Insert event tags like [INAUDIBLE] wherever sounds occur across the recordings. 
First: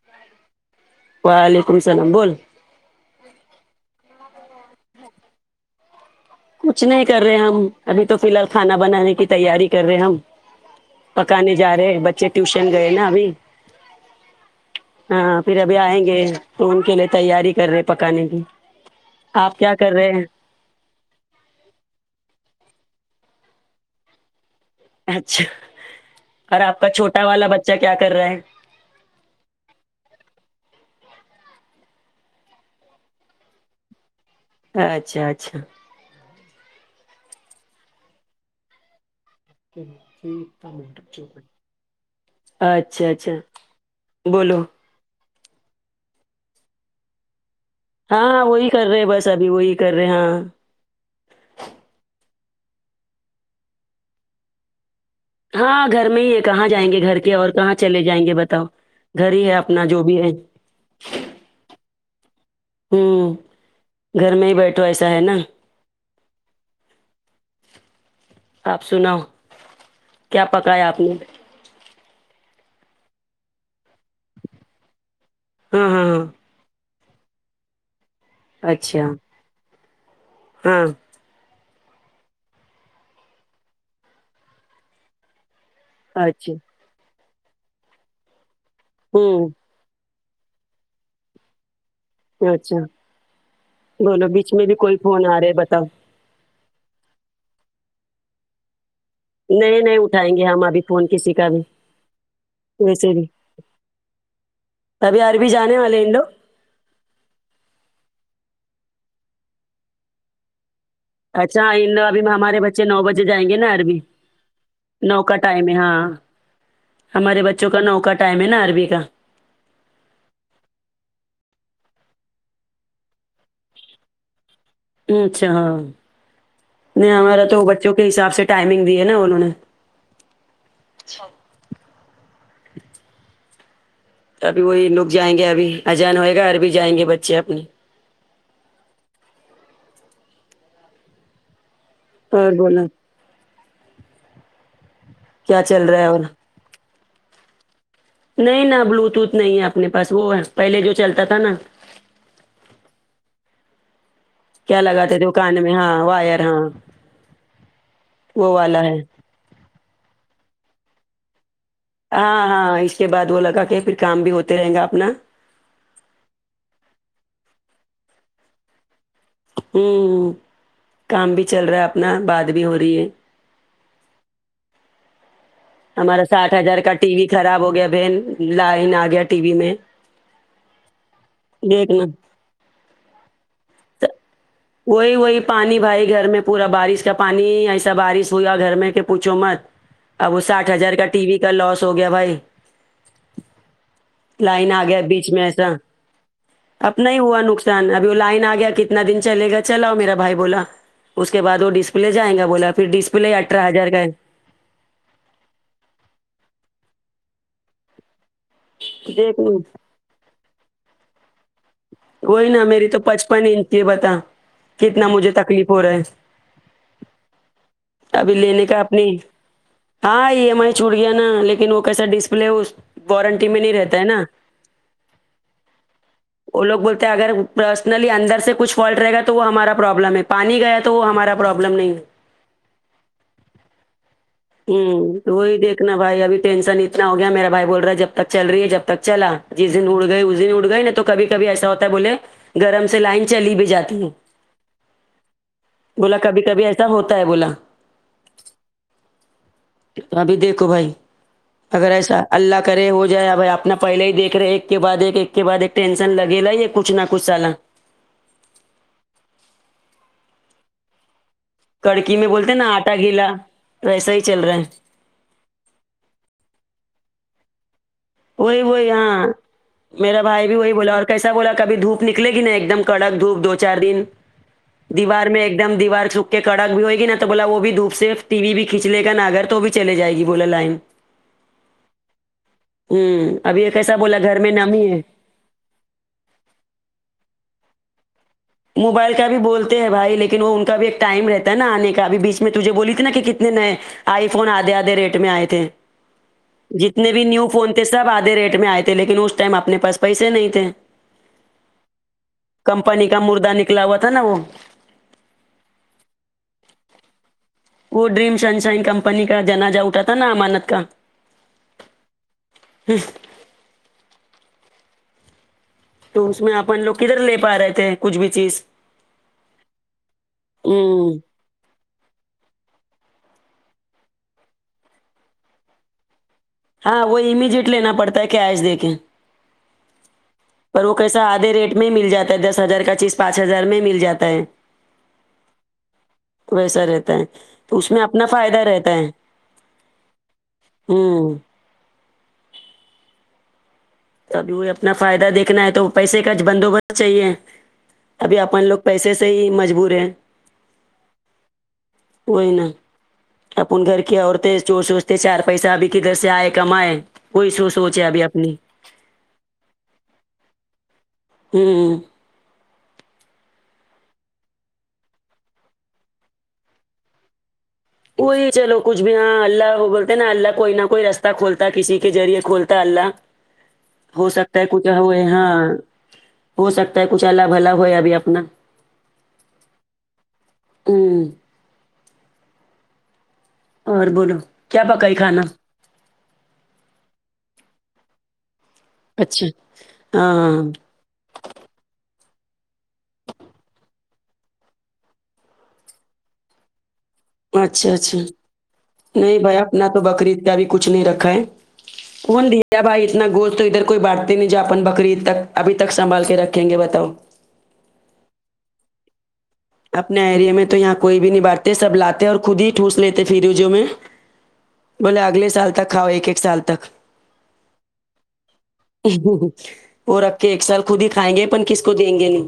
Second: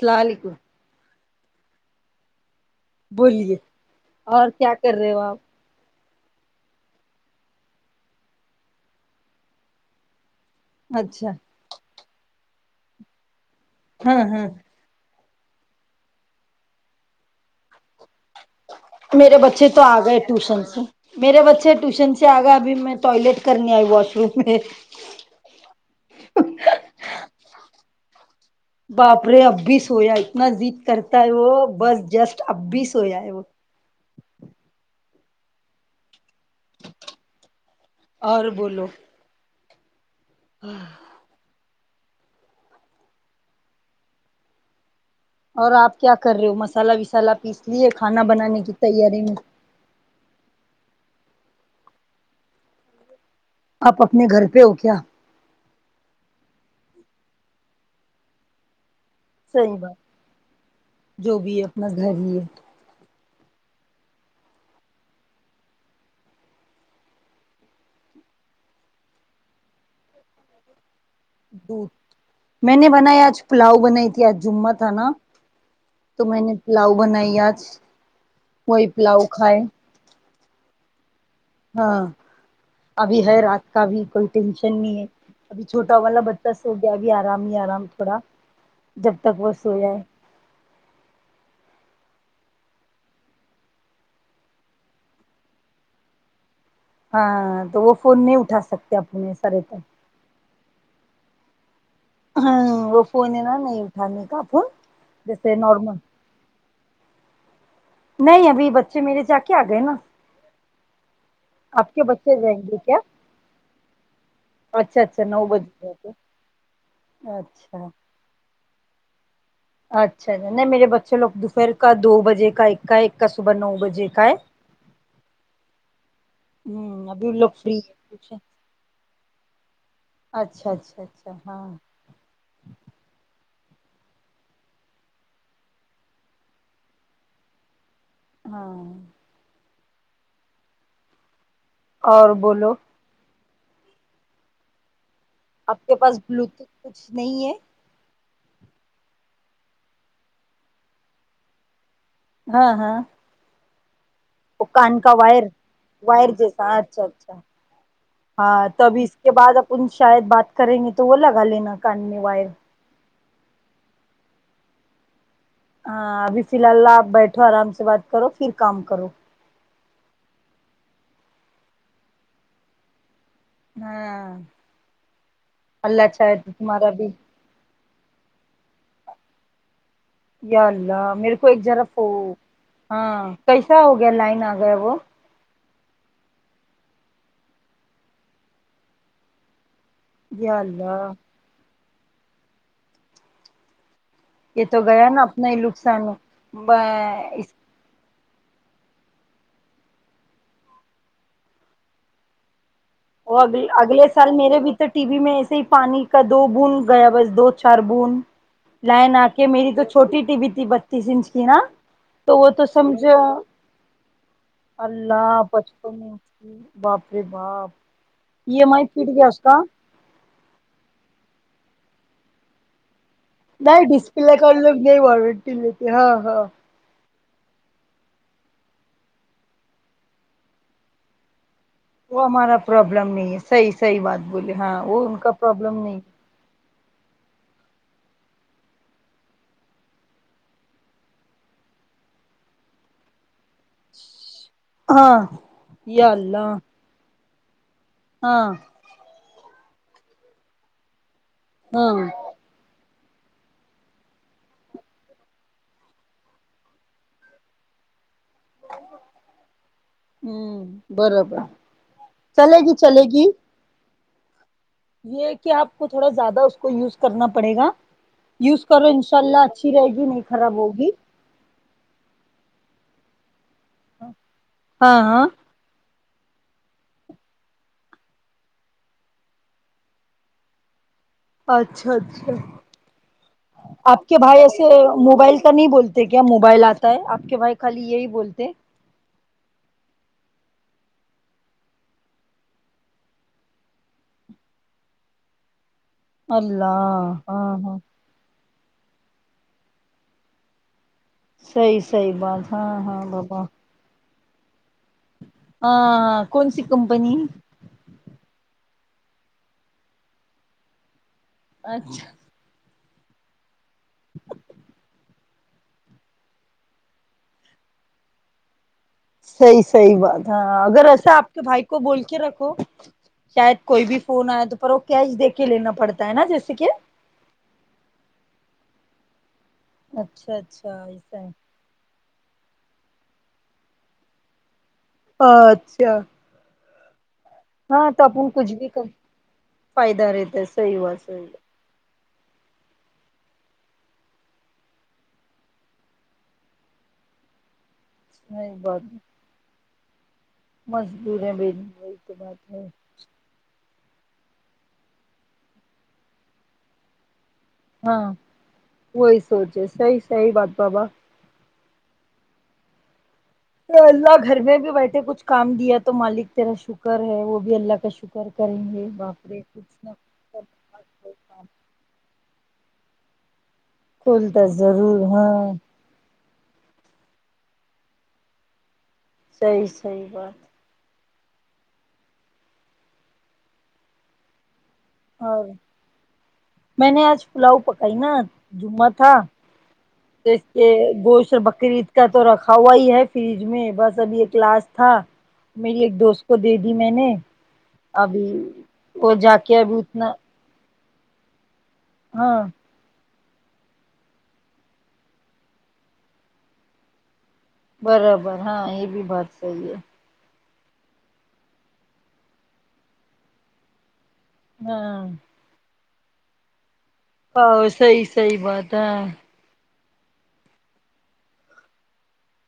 سلام علیکم وعلیکم السلام بولو بولیے اور کیا کر رہے ہو آپ کچھ نہیں کر رہے ہم ابھی تو فی الحال کھانا بنانے کی تیاری کر رہے ہم اچھا پکانے جا رہے بچے ٹیوشن گئے نا ابھی ہاں ہاں ہاں پھر ابھی آئیں گے تو ان کے لیے تیاری کر رہے پکانے کی میرے آپ بچے کیا تو کر آ رہے گئے ہیں ٹیوشن سے میرے بچے ٹیوشن سے آ گئے ابھی میں ٹوائلٹ کرنی آئی واش روم میں اچھا اور آپ کا چھوٹا والا بچہ کیا کر رہا ہے باپرے اب بھی سویا ہے اتنا ضد کرتا ہے وہ بس جسٹ اب بھی سویا ہے وہ اچھا اچھا اور بولو امم اچھا اچھا بولو اور آپ کیا کر رہے ہو مسالہ وسالہ پیس لیے کھانا بنانے کی تیاری میں کرے ہے آپ اپنے گھر پے ہو کیا ہاں گھر میں ہی ہے کہاں جائیں گے گھر کے اور کہاں چلے جائیں گے بتاؤ گھر ہی ہے صحیح اپنا بات جو بھی ہے جو بھی ہے بس گھر ہی ہے ہمم گھر میں ہی بیٹھو ایسا ہے نا آپ سناؤ کیا پکایا آپ نے میں نے بنایا آج پلاؤ بنائی ت جمہ تھا نا ہاں ہاں تو میں ہاں نے پلاؤ بنائی آج کوئی اچھا پلاؤ کھائے ہاں ہاں ابھی ہے رات کا بھی کوئی ٹینشن نہیں ہے ابھی چھوٹا والا بچہ اچھا سو گیا بھی آرام ہی آرام تھوڑا جب تک ہوں وہ سو جائے اچھا دونوں بیچ میں بھی کوئی فون آ رہا ہے بتاؤ ہاں تو وہ فون نہیں اٹھا سکتے اپنے رہتا نہیں ہے نہیں اٹھائیں گے ہم ابھی فون کسی کا بھی ہ وہ ویسے بھی فون ہے نا نہیں اٹھانے کا فون ابھی عربی جیسے جانے نارمل والے ہیں ان لوگ نہیں ابھی بچے میرے جا کے آ گئے نا آپ کے اچھاانلوگ ابھی جائیں ہمارے گے بچے کیا نو بجےجائیںنگے نا عربی اچھا نو اچھا کا ٹائم بجے ہے ہاں جاتے ہمارے بچوں اچھا کا نو کا ٹائم ہے نا عربی کا اچھا نہیں میرے بچے لوگ دوپہر کا دو بجے کا ایک کا ہے ایک کا صبح نو بجے کا ہے اچھاہاو ہوں نہیں ابھی وہ ہمارا لوگ تو فری ہے بچوں کے کچھ حساب سے ٹائمنگ دی ہے نا انہوں نے اچھا اچھا اچھا ہاں ابھی وہی لک جائیں گے ابھی اجان ہوئے گا اور بھی جائیں گے بچے اپنے ہاں اور بولو کیا آپ چل کے رہا ہے پاس اور بلوتوتھ کچھ نہیں ہے نہیں نہ بلوتوتھ نہیں ہے اپنے پاس وہ ہے پہلے جو چلتا تھا نا ہاں ہاں کیا کان کا لگاتے تھے وہ وائر کان میں ہاں وائر ہاں جیسا اچھا اچھا وہ ہاں والا ہے تبہی کے بعد اپن شاید بات کریں گے تو وہ لگا لینا کان میں ہاں وائر ہاں اس کے بعد وہ لگا کہ پھر کام بھی ہوتے رہے گا اپنا ہاں ابھی فی الحال آپ بیٹھو آرام سے بات کرو پھر کام کرو ہوں کام بھی چل رہا ہے اپنا بات بھی ہو رہی ہے ہاں اللہ ہمارا چاہے تو ساٹھ ہزار تمہارا کا بھی ٹی وی خراب ہو گیا بن لائن آ گیا ٹی وی میں یا اللہ میرے کو ایک ذرف دیکھنا ہو ہاں کیسا ہو گیا لائن آ گیا وہ وہی وہی پانی بھائی گھر میں پورا بارش کا پانی ایسا بارش ہوا گھر میں کہ پوچھو مت اب وہ یا ساٹھ ہزار کا اللہ ٹی وی کا لوس ہو گیا بھائی یہ لائن تو آ گیا نا بیچ میں اپنا ہی ایسا نقصان اپنا ہی ہوا اس نقصان ابھی وہ لائن آ گیا کتنا دن چلے گا چلاؤ میرا بھائی بولا اس کے بعد وہ ڈسپلے جاینگا گا بولا پھر ڈسپلے وہ اگل اٹھارہ ہزار کا اگلے ہے سال میرے بھی تو ٹی وی میں ایسے ہی پانی کا دو بوند گیا بس دو چار بوند لائن آ دیکھ کے لوں میری تو چھوٹی ٹی وی تھی بتیس انچ کی نا تو وہی وہ نا میری تو سمجھو پچپن انچ تھی بتا کتنا اللہ مجھے تکلیف ہو رہا پچپن ہے انچ کی باپ رے باپ کبھی ای ایم لیلکے ا آئی اپنی پھٹ گیا اس کا ہاں ای ایم آئی چھوٹ گیا نا لیکن وہ کیسا ڈسپلے اس وارنٹی میں نہیں رہتا ہے نا ڈسپلے کا انلوگ نہیں وارنٹتی لیتے ہاں ہاں وہ لوگ بولتا ہے اگر پرسنلی اندر سے کچھ فالٹ رہے گا تو وہ ہمارا پروابلم ہے پانی گیا تو تو ہمارا پروابلم نہیں ہے وہ ہمارا پرابلم نہیں ہے صح صحیح بات بولے ہاں وہ ان ہوں کا تو وہی پرابلم دیکھنا نہیں بھائی ابھی ٹینشن اتنا ہو گیا میرا بھائی بول رہا ہے جب تک چل رہی ہے جب تک چلا جس دن اڑ گئ اس دن اڑ گئ نا تو کبھی کبھی ایسا ہوتا ہے بولے گرم سے لائن چلی بھی جاتی ہے ہاں یا بولا کبھی اللہ کبھی ایسا ہوتا ہے بولا ہاں کتنا بھی دیکھو بھائی اگر ہاں ایسا اللہ کرے ہو جائے ا بھائی اپنا پہلے ہی دیکھ رہے ایک کے بعد ایک ایک کے بعد ایک ٹینشن لگے لا ہی ہے کچھ نہ کچھ سالا ہوں برابر کڑکی میں بولتے چلے ہیں نا گی آٹا چلے گی گیلا ویسا ہی چل رہا ہے یہ کہ آپ کو تھوڑا زیادہ اس کو یوز کرنا پڑے گا وہی یوز کرو وہی انشاء ہاں اللہ اچھی رہے گی نہیں میرا بھائی خراب بھی وہی ہوگی بولا اور کیسا بولا کب دھوپ نکے گیا ایک دم کڑک دھپ دھو چار دن ہاں ہاں دیوار میں ایک دم دیوار سک کہ کڑک بھی ہوئے گی نا تو بولا وہ بھی دھوپ سے ٹی وی بھی کھینچ لے گا نا اگر تو وہ بھی چلے جائے گی بولا لائن اچھا اچھا ہوں ابھی ایک ایسا آپ کے بولا گھر بھائی میں ایسے نمی ہے موبائل تو نہیں بولتے کیا موبائل آتا ہے آپ کے بھائی خالی یہی بولتے موبائل کا بھی بولتے ہیں بھائی لیکن وہ ان کا بھی ایک ٹائم رہتا ہے نا آنے کا ابھی بیچ میں تجھے بولی تھی نا کہ کتنے نئے آئی فون آدھے آدھے ریٹ میں آئے تھے جتنے اللہ بھی نیو ہاں فون ہاں تھے سب آدھے ریٹ میں آئے تھے لیکن اس ٹائم اپنے پاس پیسے نہیں تھے سحی صحی بات ہاں ہاں کمپنی کا بابا مردہ نکلا ہوا تھا نا وہ ہاں کون سی کمپنی وہ ڈریم شن شائن کمپنی کا جناجہ اٹھا تھا نا امانت کا اچھا ہا تو اس میں اپن لوگ کدھر لے پا رہے تھے کچھ بھی چیز صحیح صحیح بات ہے ہاں اگر ایسا ہوں آپ کے بھائی کو بول کے رکھو شاید کوئی بھی فون آئے تو پر وہ کیش دے کے لینا پڑتا ہے نا جیسے کہ ہاں وہ امیجیٹ لینا پڑتا ہے کیش دے کے اچھا اچھا پر وہ ایسا کیسا ہے آدھے ریٹ میں ہی مل جاتا ہے دس ہزار کا چیز پانچ ہزار میں ہی مل جاتا ہے اچھا ویسا رہتا ہے تو ہاں اس میں اپنا اپن کچھ فائدہ بھی کر رہتا ہے فائدہ رہتا ہے صحیح بات صحیح بات ہوں تبھی اپنا فائدہ دیکھنا ہے تو پیسے کا بندوبست چاہیے ابھی نہیں اپن لوگ بات پیسے سے مجبور ہے وہی نا [UNINTELLIGIBLE] اپن گھر کی عورتیں جوور سوچتے چار پیسہ ابھی کدھر سے آئے کمائے کوئی سو سوچ ہے ہاں ابھی اپنی وہی سوچے صحیح صحیح بات بابا ہوں اللہ گھر میں بھی بیٹھے کچھ کام دیا تو مالک تیرا شکر ہے وہ بھی اللہ کا شکر کوی کریں چلو گے کچھ بھی ہاں باپرے اللہ کچھ ہو نا نہ اللہ کوئی نہ کوئی رستہ کھولتا کسی کے ذریعے کھولتا ہے اللہ ہو کھولتا سکتا ہے کچھ ضرور ہو ہاں ہو سکتا ہے کچھ اللہ بھلا ہوئے ابھی اپنا صحیح صحیح بات ہوں اور بولو کیا پکائی کھانا اور میں نے آج پلاؤ پکائی نا جہ اچھا تو اس ہاں کے گوشت اور بکری کا تو رکھا ہوا ہی ہے فریج میں بس ابھی یہ ایک لاسٹ تھا میری ایک دوست کو دے دی میں نے اچھا اچھا ابھی وہ جا نہیں بھائی کے ابھی اپنا تو اتنا بکری بھی کچھ نہیں رکھا ہے ہاں کون د کیا بھائی اتنا گوشت تو ادھر کوئی بانٹتے نہیں جا اپن بکرعید تک ابھی تک سنبھال کے رکھیں گے بتاؤ برابر ہاں یہ بھی بات سی ہے اپنا ایریے میں تو یہاں کوئی بھی نہیں بانٹتے سب لاتے اور خود ہی ٹھس لیتے فریوجو میں ہاں بولے اگلے سال تک کھاؤ ایک ایک سال تک صحیح صحیح بات ہے وہ رکھ کے ایک سال خود ہی کھائیں گے پن کس کو دیں گے نہیں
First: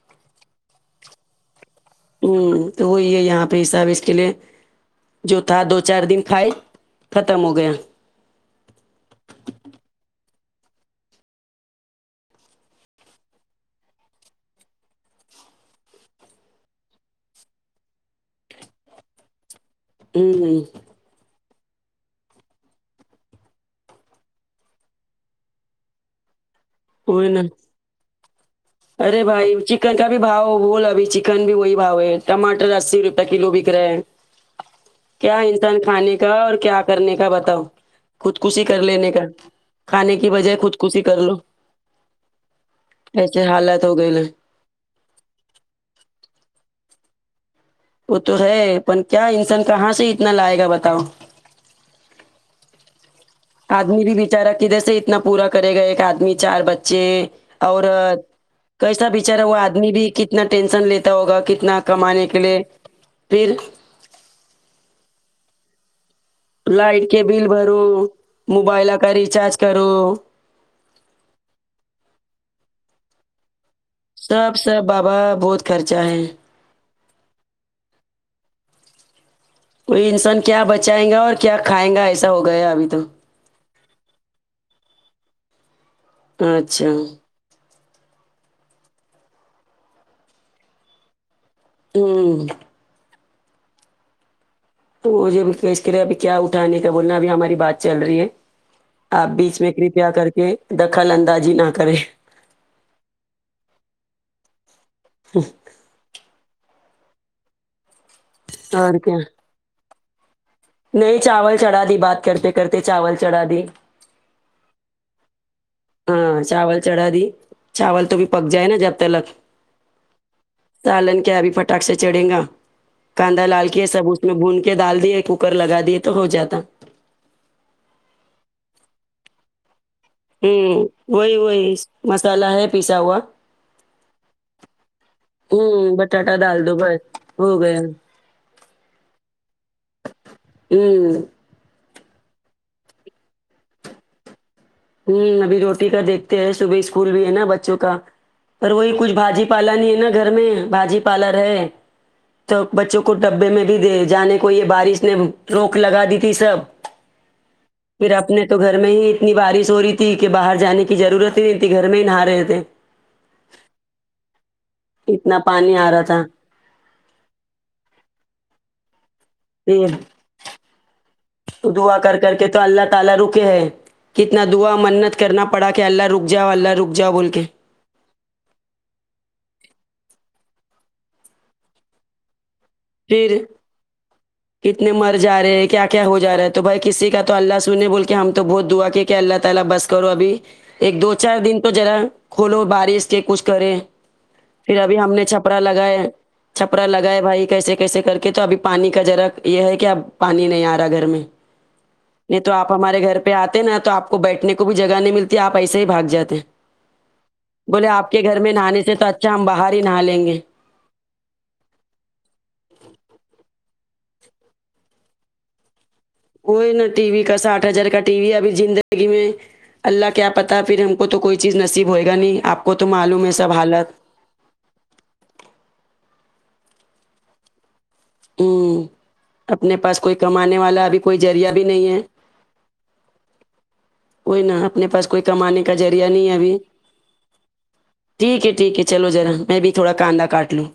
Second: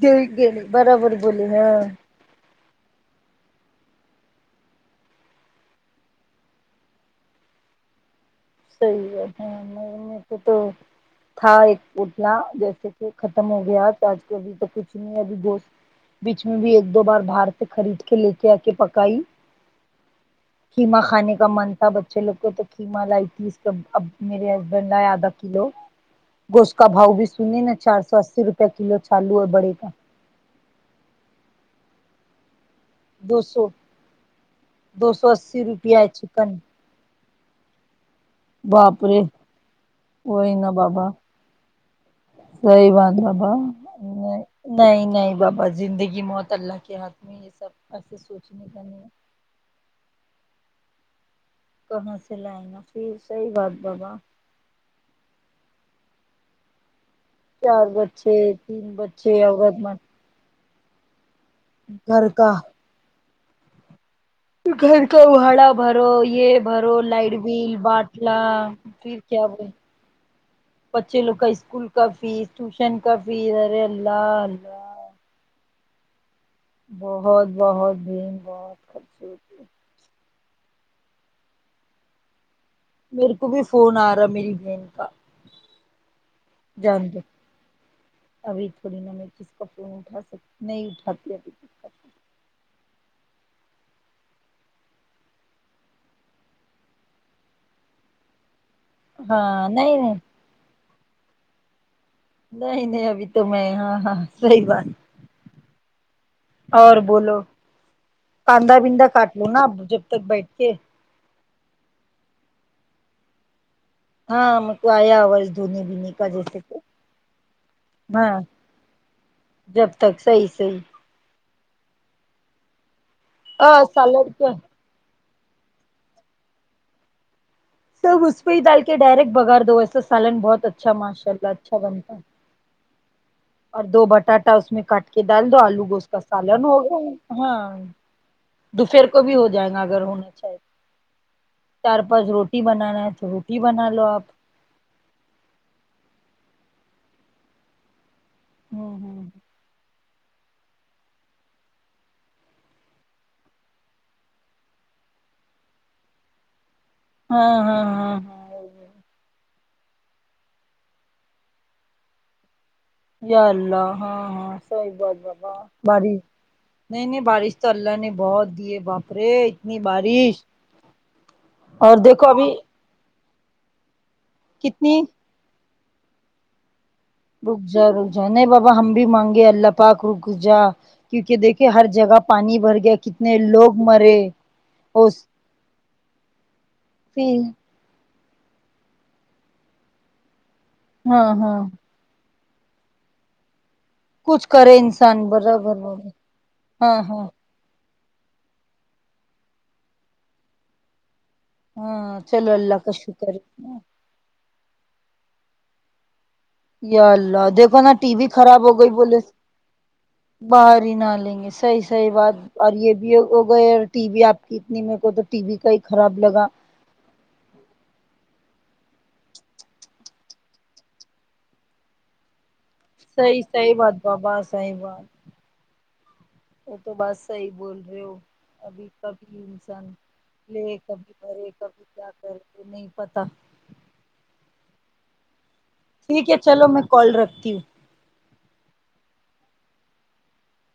ج گیلی برابر بولی ہاں ہوں تو وہی ہے یہاں پہ حساب اس کے لیے جو تھا دو چار دن کھائی ختم ہو گیا صحیح ہے ہاں م تو تو تھا ایک پتلا جیسے کہ ختم ہو گیا تو آج کو ابھی تو کچھ نہیں ابھی بش بیچ میں بھی ایک دو بار باہر سے خرید کے لے کے آ کے پکائی امم قیمہ کھانے کا من تھا بچے لوگ کو تو قیمہ لائی یس اب میرے ہسبینڈ لۓ آدھا کلو گوشت کا باؤ بھی سنی نا چار سو اسی روپئے کلو ارے چالو اور بھائی بڑے کا چکن بھی باؤ ہو بول ابھی چکن بھی وہی باؤ ہے ٹامٹر اسی روپئے دو کلو سو بک رہے ہیں دو سو کیا اسی انسان روپیہ ہے کھانے کا چکن اور کیا کرنے کا بتاؤ خود کشی کر باپ لینے رے کا کھانے کی وہی بجائے نا خود کشی بابا کر لو صحیح بات ایسے بابا حالت ہو گئے نا۔ نہیں نہیں بابا زندگی موت اللہ کے ہاتھ میں یہ سب ایسے وہ تو ہے سوچنے کا پن نہیں کیا انسان کہاں سے اتنا لائے گا بتاؤ کہاں سے لائے گا پھر صحیح بات آدمی بابا بھی بچارا کدھر سے اتنا پورا کرے گئے کہ آدمی چار بچے چار عورت بچے تین کیسا بچے بچارا وہ عورت آدمی بھی کت کتنا ٹینشن لیتا ہوگا کتنا مرد، کمانے گھر کے کا لیے پھر گھر کا ہھاڑا بھرو یہ بھرو لائٹ بل باٹلہ موبائل کا پھر کیا ریچارج بول کرو بچے لوگ کا اسکول کا فیس ٹیوشن کا فیس ارے اللہ اللہ ابا بہت خرچہ ہے بہت بہت دن بہت خ کوئی انسان کیا بچائینگا اور کیا کھائیں گا ایسا ہو گیا ابھی تو میرے کو بھی فون آ رہا ہے میری بین کا اچھا جاندو ابھی تھوڑی نہ میں کسی کا فون اٹھا سکتی نہیں اٹھا تی ابھی ہوں تو وہ اس کے لیے اب کیا اٹھانے کا بولنا ابھی ہماری بات چل رہی ہے فون۔ آپ بیچ ہاں میں نہیں کرپیا نہیں کر کے دخل اندازی نہ کریں نہیں نہیں ابھی تو میں ہاں ہاں صحیح بات ہ اور بولو کاندا اور بندا کیا کاٹ لو نا اب جب تک بیٹھ کے نہیں چاول چڑھا دی بات کرتے کرتے چاول چڑھا دی ہاں مطلب آیا آواز دھونے بینے کا ہاں جیسے کہ چاول چڑھا دی چاول تو بھی ہاں پک جائے نا جب تلک جب تک صحیح صحیح سالن کیا بھی پ ٹاک سے چڑھے گا کاندا لال کے ہاں سب اس سالن میں کیا بون کے ڈال دیئے کوکر لگا دیے تو ہو جاتا سب اس پہ ہی ڈال کے ڈائریکٹ بگار دو ایسا سالن بہت ہوں اچھا ماشاء وہی اللہ وہی اچھا بنتا مسالا ہے پیسا ہوا اور دو بٹاٹا اس میں کاٹ کے ڈال دو آلو ہوں گوشت کا بٹاٹا سالن ڈال دو ہوگیا بس ہو ہاں گیا دوپہر کو بھی ہو جائے گا اگر ہونا چاہیے ہوں چار پاچ روٹی بنانا ہے تو روٹی بنا لو آپ ہ ابھی روٹی کا دیکھتے ہیں صبح اسکول بھی ہے نا بچوں کا پر وہی ہوں کچھ ہوں بھاجی پالا نہیں ہے نا گھر میں باجی پارلر ہے تو بچوں کو ڈبے میں بھی دے جانے کو یہ بارش نے روک لگا دی تھی سب ہاں ہاں پھر ہاں ہاں اپنے تو گھر میں ہی اتنی بارش ہوری تھی کہ باہر جانے کی ضرورت ہی نہیں تھی گھر میں ہی نہا رہے تھے یا اللہ ہاں ہاں صحیح بات اتنا بابا پانی آ رہا باری تھا نہیں نہیں بارش تو اللہ نے بہت دی ہے باپ رے اتنی بارش تو دعا اور کر دیکھو کر کے ابھی تو اللہ تعالی رکے ہے کتنا دعا کتنی منت کرنا پڑا کہ اللہ رک جاؤ اللہ رک جاؤ بول کے رک جا رک جا نہیں بابا ہم بھی مانگے اللہ پاک رک جا کیونکہ دیکھے ہر جگہ پانی بھر گیا کتنے پھر لوگ مرے کتنے اور مر جا رہے ہیں کیا کیا ہو جا رہا ہے تو بھائی کسی کا تو اللہ سنے بول کے ہم تو بہت دعا کے کہ اللہ تعالی بس کرو ابھی ایک دو ہاں چار ہاں دن تو زرا کھولو بارش کے کچھ کرے کچھ کرے پھر ابھی ہم انسان نے چھپرا برابر لگایا بابا چھپرا ہاں لگائے ہاں بھائی کیسے کیسے کر کے تو ابھی پانی کا ذرا یہ ہے کہ اب پانی نہیں آ رہا ہے گھر میں ہاں نہیں چلو تو آپ اللہ کا ہمارے گھر پہ شکر آتے ہے نا تو آپ کو بیٹھنے کو بھی جگہ نہیں ملتی آپ ایسے ہی بھاگ جاتے ہیں یا اللہ دیکھو بولے نا آپ ٹی کے وی گھر میں خراب ہو نہانے گئی سے تو بولے اچھا ہم باہر ہی نہا لینگے باہر ہی نہا لینگے صحیح صحیح بات اور یہ بھی ہو گئے اور ٹی وی آپ کتنی میرے کو تو ٹی وی کا ہی خراب لگا کوئی نا ٹی وی کا ساٹھ ہزار کا ٹی وی ابھی زندگی میں اللہ کیا پتہ پھر ہم کو تو کوئی چیز نصیب ہوئے گا نہیں آپ کو تو معلوم ہے صحیح سب صحیح حالت بات بابا صحیح بات تو بس صحیح بول رہے ہو ہوں ابھی کبھی اپنے انسان پاس کوئی کمانے لے والا ابھی کبھی کوئی بھرے ذریعہ بھی کبھی کیا کرے نہیں پتا وہئی نہ اپنے پاس کوئی کمانے کا ذریعہ ٹھیک نہیں ہے ابھی چلو میں کال رکھتی ہوں ٹھیک ہے ٹھیک ہے چلو ذرا میں بھی تھوڑا کاندا کاٹ لوں